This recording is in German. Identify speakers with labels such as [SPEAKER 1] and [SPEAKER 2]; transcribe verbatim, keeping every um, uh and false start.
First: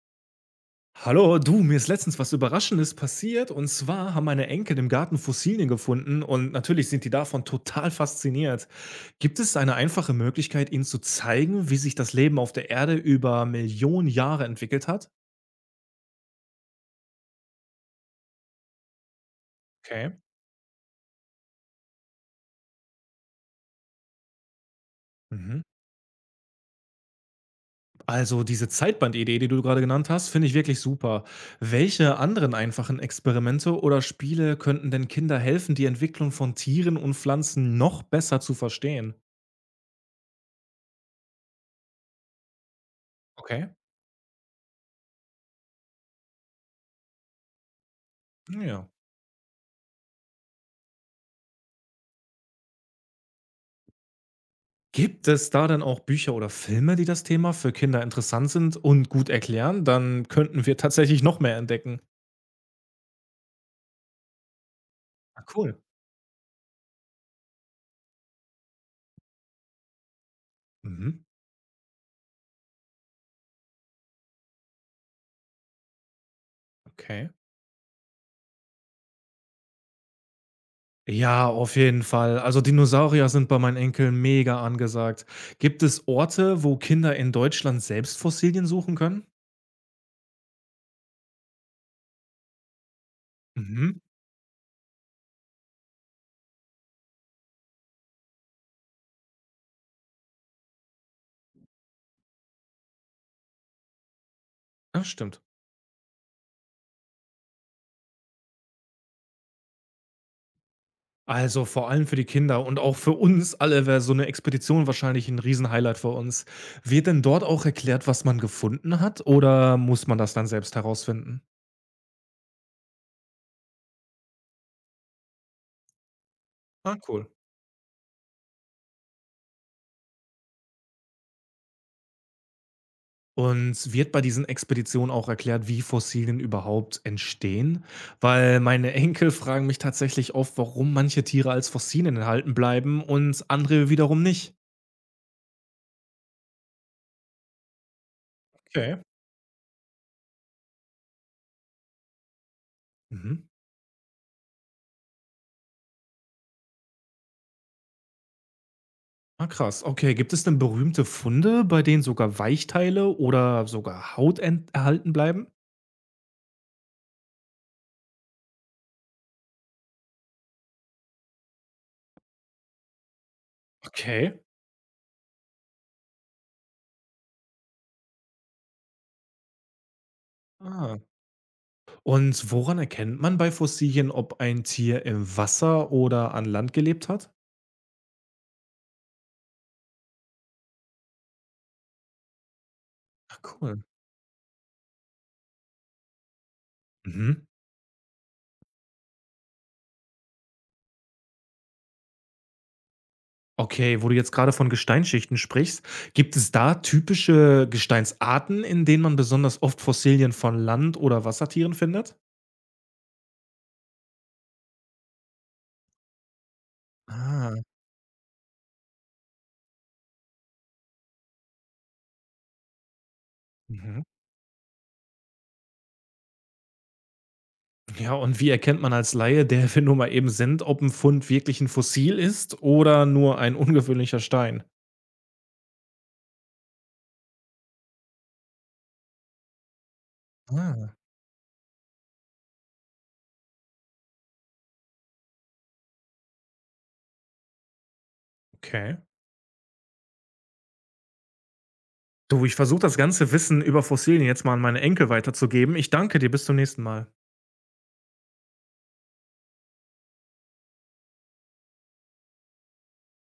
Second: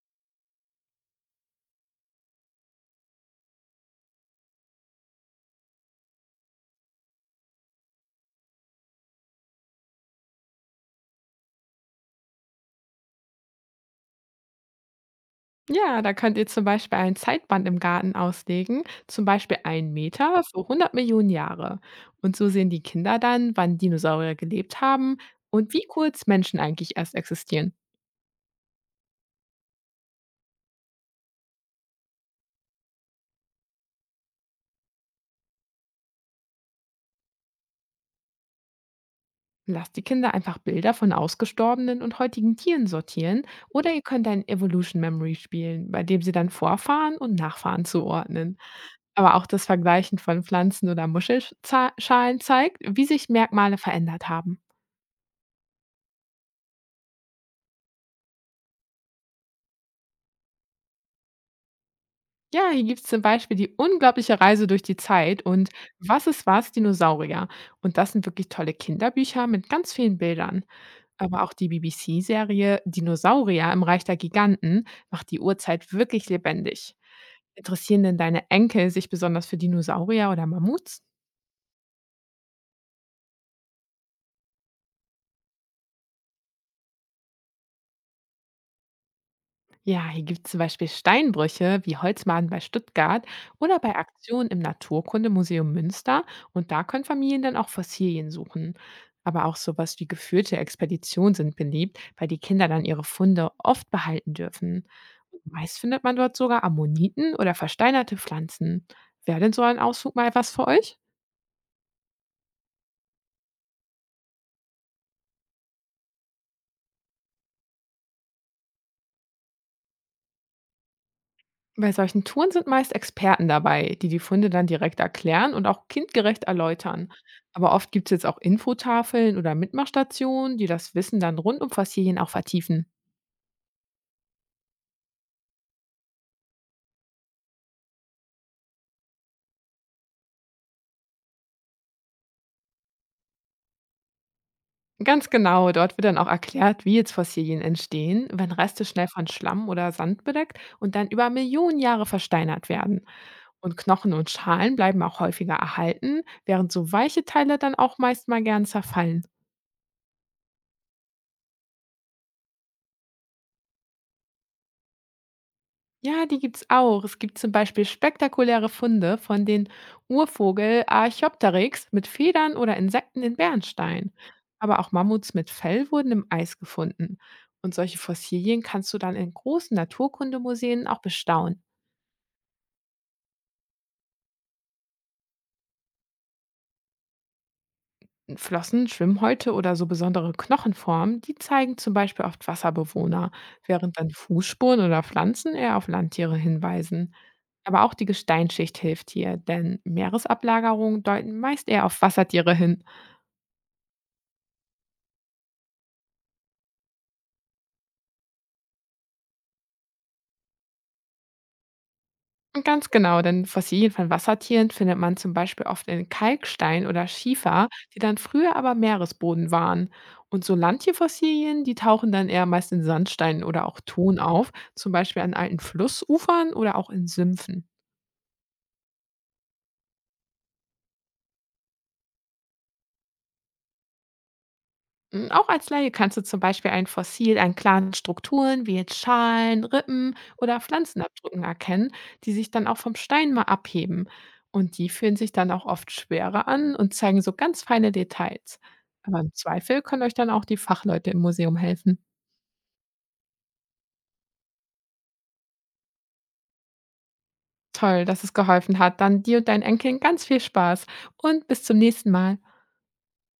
[SPEAKER 1] Hallo, du, mir ist letztens was Überraschendes passiert. Und zwar haben meine Enkel im Garten Fossilien gefunden und natürlich sind die davon total fasziniert. Gibt es eine einfache Möglichkeit, ihnen zu zeigen, wie sich das Leben auf der Erde über Millionen Jahre entwickelt hat?
[SPEAKER 2] Ja, da könnt ihr zum Beispiel ein Zeitband im Garten auslegen, zum Beispiel einen
[SPEAKER 1] Okay.
[SPEAKER 2] Meter für hundert Millionen Jahre. Und so sehen die Kinder dann, wann Dinosaurier gelebt haben
[SPEAKER 1] Mhm.
[SPEAKER 2] und wie kurz Menschen eigentlich erst existieren.
[SPEAKER 1] Also diese Zeitbandidee, die du gerade genannt hast, finde ich wirklich super. Welche anderen einfachen Experimente oder Spiele könnten denn Kinder helfen, die Entwicklung von Tieren und Pflanzen noch besser zu verstehen?
[SPEAKER 2] Lasst die Kinder einfach Bilder von ausgestorbenen und heutigen Tieren sortieren
[SPEAKER 1] Okay.
[SPEAKER 2] oder ihr könnt ein Evolution Memory spielen, bei dem sie dann Vorfahren und Nachfahren zuordnen.
[SPEAKER 1] Ja.
[SPEAKER 2] Aber auch das Vergleichen von Pflanzen oder Muschelschalen zeigt, wie sich Merkmale verändert haben.
[SPEAKER 1] Gibt es da denn auch Bücher oder Filme, die das Thema für Kinder interessant sind und gut erklären? Dann könnten wir tatsächlich noch mehr entdecken.
[SPEAKER 2] Ja, hier gibt's zum Beispiel die unglaubliche Reise durch die Zeit
[SPEAKER 1] Ah,
[SPEAKER 2] und
[SPEAKER 1] cool.
[SPEAKER 2] was ist was, Dinosaurier? Und das sind wirklich tolle Kinderbücher mit ganz vielen Bildern.
[SPEAKER 1] Mhm.
[SPEAKER 2] Aber auch die B B C-Serie Dinosaurier im Reich der Giganten macht die Urzeit wirklich lebendig.
[SPEAKER 1] Okay.
[SPEAKER 2] Interessieren denn deine Enkel sich besonders für Dinosaurier oder Mammuts?
[SPEAKER 1] Ja, auf jeden Fall. Also Dinosaurier sind bei meinen Enkeln mega angesagt. Gibt es Orte, wo Kinder in Deutschland selbst Fossilien suchen können?
[SPEAKER 2] Ja, hier gibt es zum Beispiel Steinbrüche wie Holzmaden bei Stuttgart oder bei
[SPEAKER 1] Mhm.
[SPEAKER 2] Aktionen im Naturkundemuseum Münster. Und da können Familien dann auch Fossilien suchen. Aber auch sowas wie geführte Expeditionen sind beliebt, weil die Kinder dann ihre Funde oft behalten dürfen.
[SPEAKER 1] Ja, stimmt.
[SPEAKER 2] Und meist findet man dort sogar Ammoniten oder versteinerte Pflanzen. Wäre denn so ein Ausflug mal was für euch?
[SPEAKER 1] Also vor allem für die Kinder und auch für uns alle wäre so eine Expedition wahrscheinlich ein Riesenhighlight für uns. Wird denn dort auch erklärt, was man gefunden hat oder muss man das dann selbst herausfinden?
[SPEAKER 2] Bei solchen Touren sind meist Experten dabei, die die Funde dann direkt erklären und auch kindgerecht
[SPEAKER 1] Ah,
[SPEAKER 2] erläutern.
[SPEAKER 1] cool.
[SPEAKER 2] Aber oft gibt es jetzt auch Infotafeln oder Mitmachstationen, die das Wissen dann rund um Fossilien auch vertiefen.
[SPEAKER 1] Und wird bei diesen Expeditionen auch erklärt, wie Fossilien überhaupt entstehen, weil meine Enkel fragen mich tatsächlich oft, warum manche Tiere als Fossilien erhalten bleiben und andere wiederum nicht.
[SPEAKER 2] Ganz genau, dort wird dann auch erklärt, wie jetzt Fossilien entstehen, wenn Reste
[SPEAKER 1] Okay.
[SPEAKER 2] schnell von Schlamm oder Sand bedeckt und dann über Millionen Jahre versteinert werden.
[SPEAKER 1] Mhm.
[SPEAKER 2] Und Knochen und Schalen bleiben auch häufiger erhalten, während so weiche Teile dann auch meist mal gern zerfallen.
[SPEAKER 1] Ah, krass. Okay, gibt es denn berühmte Funde, bei denen sogar Weichteile oder sogar Haut ent- erhalten bleiben?
[SPEAKER 2] Ja, die gibt's auch. Es gibt zum Beispiel spektakuläre Funde von den Urvogel Archaeopteryx mit Federn oder Insekten in Bernstein.
[SPEAKER 1] Okay.
[SPEAKER 2] Aber auch Mammuts mit Fell wurden im Eis gefunden. Und solche Fossilien kannst du dann in großen Naturkundemuseen
[SPEAKER 1] Ah.
[SPEAKER 2] auch bestaunen.
[SPEAKER 1] Und woran erkennt man bei Fossilien, ob ein Tier im Wasser oder an Land gelebt hat?
[SPEAKER 2] Flossen, Schwimmhäute oder so besondere Knochenformen, die zeigen zum Beispiel oft Wasserbewohner,
[SPEAKER 1] Ah, cool.
[SPEAKER 2] während dann Fußspuren oder Pflanzen eher auf Landtiere hinweisen.
[SPEAKER 1] Mhm.
[SPEAKER 2] Aber auch die Gesteinsschicht hilft hier, denn Meeresablagerungen deuten meist eher auf Wassertiere hin.
[SPEAKER 1] Okay, wo du jetzt gerade von Gesteinsschichten sprichst, gibt es da typische Gesteinsarten, in denen man besonders oft Fossilien von Land oder Wassertieren findet?
[SPEAKER 2] Und ganz genau, denn Fossilien von Wassertieren findet man zum Beispiel oft in Kalkstein oder
[SPEAKER 1] Ah,
[SPEAKER 2] Schiefer, die dann früher aber Meeresboden waren. Und so Landtierfossilien, die tauchen dann eher meist in Sandsteinen oder auch
[SPEAKER 1] mhm.
[SPEAKER 2] Ton auf, zum Beispiel an alten Flussufern oder auch in Sümpfen.
[SPEAKER 1] Ja, und wie erkennt man als Laie, der wir nun mal eben sind, ob ein Fund wirklich ein Fossil ist oder nur ein ungewöhnlicher Stein?
[SPEAKER 2] Hm, auch als Laie kannst du zum Beispiel ein Fossil an klaren Strukturen wie jetzt Schalen, Rippen oder
[SPEAKER 1] Ah,
[SPEAKER 2] Pflanzenabdrücken erkennen, die sich dann auch vom Stein mal abheben. Und die fühlen sich dann auch oft schwerer an und zeigen so ganz feine Details.
[SPEAKER 1] okay.
[SPEAKER 2] Aber im Zweifel können euch dann auch die Fachleute im Museum helfen.
[SPEAKER 1] Du, ich versuche das ganze Wissen über Fossilien jetzt mal an meine Enkel weiterzugeben. Ich danke dir, bis zum nächsten Mal.
[SPEAKER 2] Toll, dass es geholfen hat. Dann dir und deinen Enkeln ganz viel Spaß und bis zum nächsten Mal.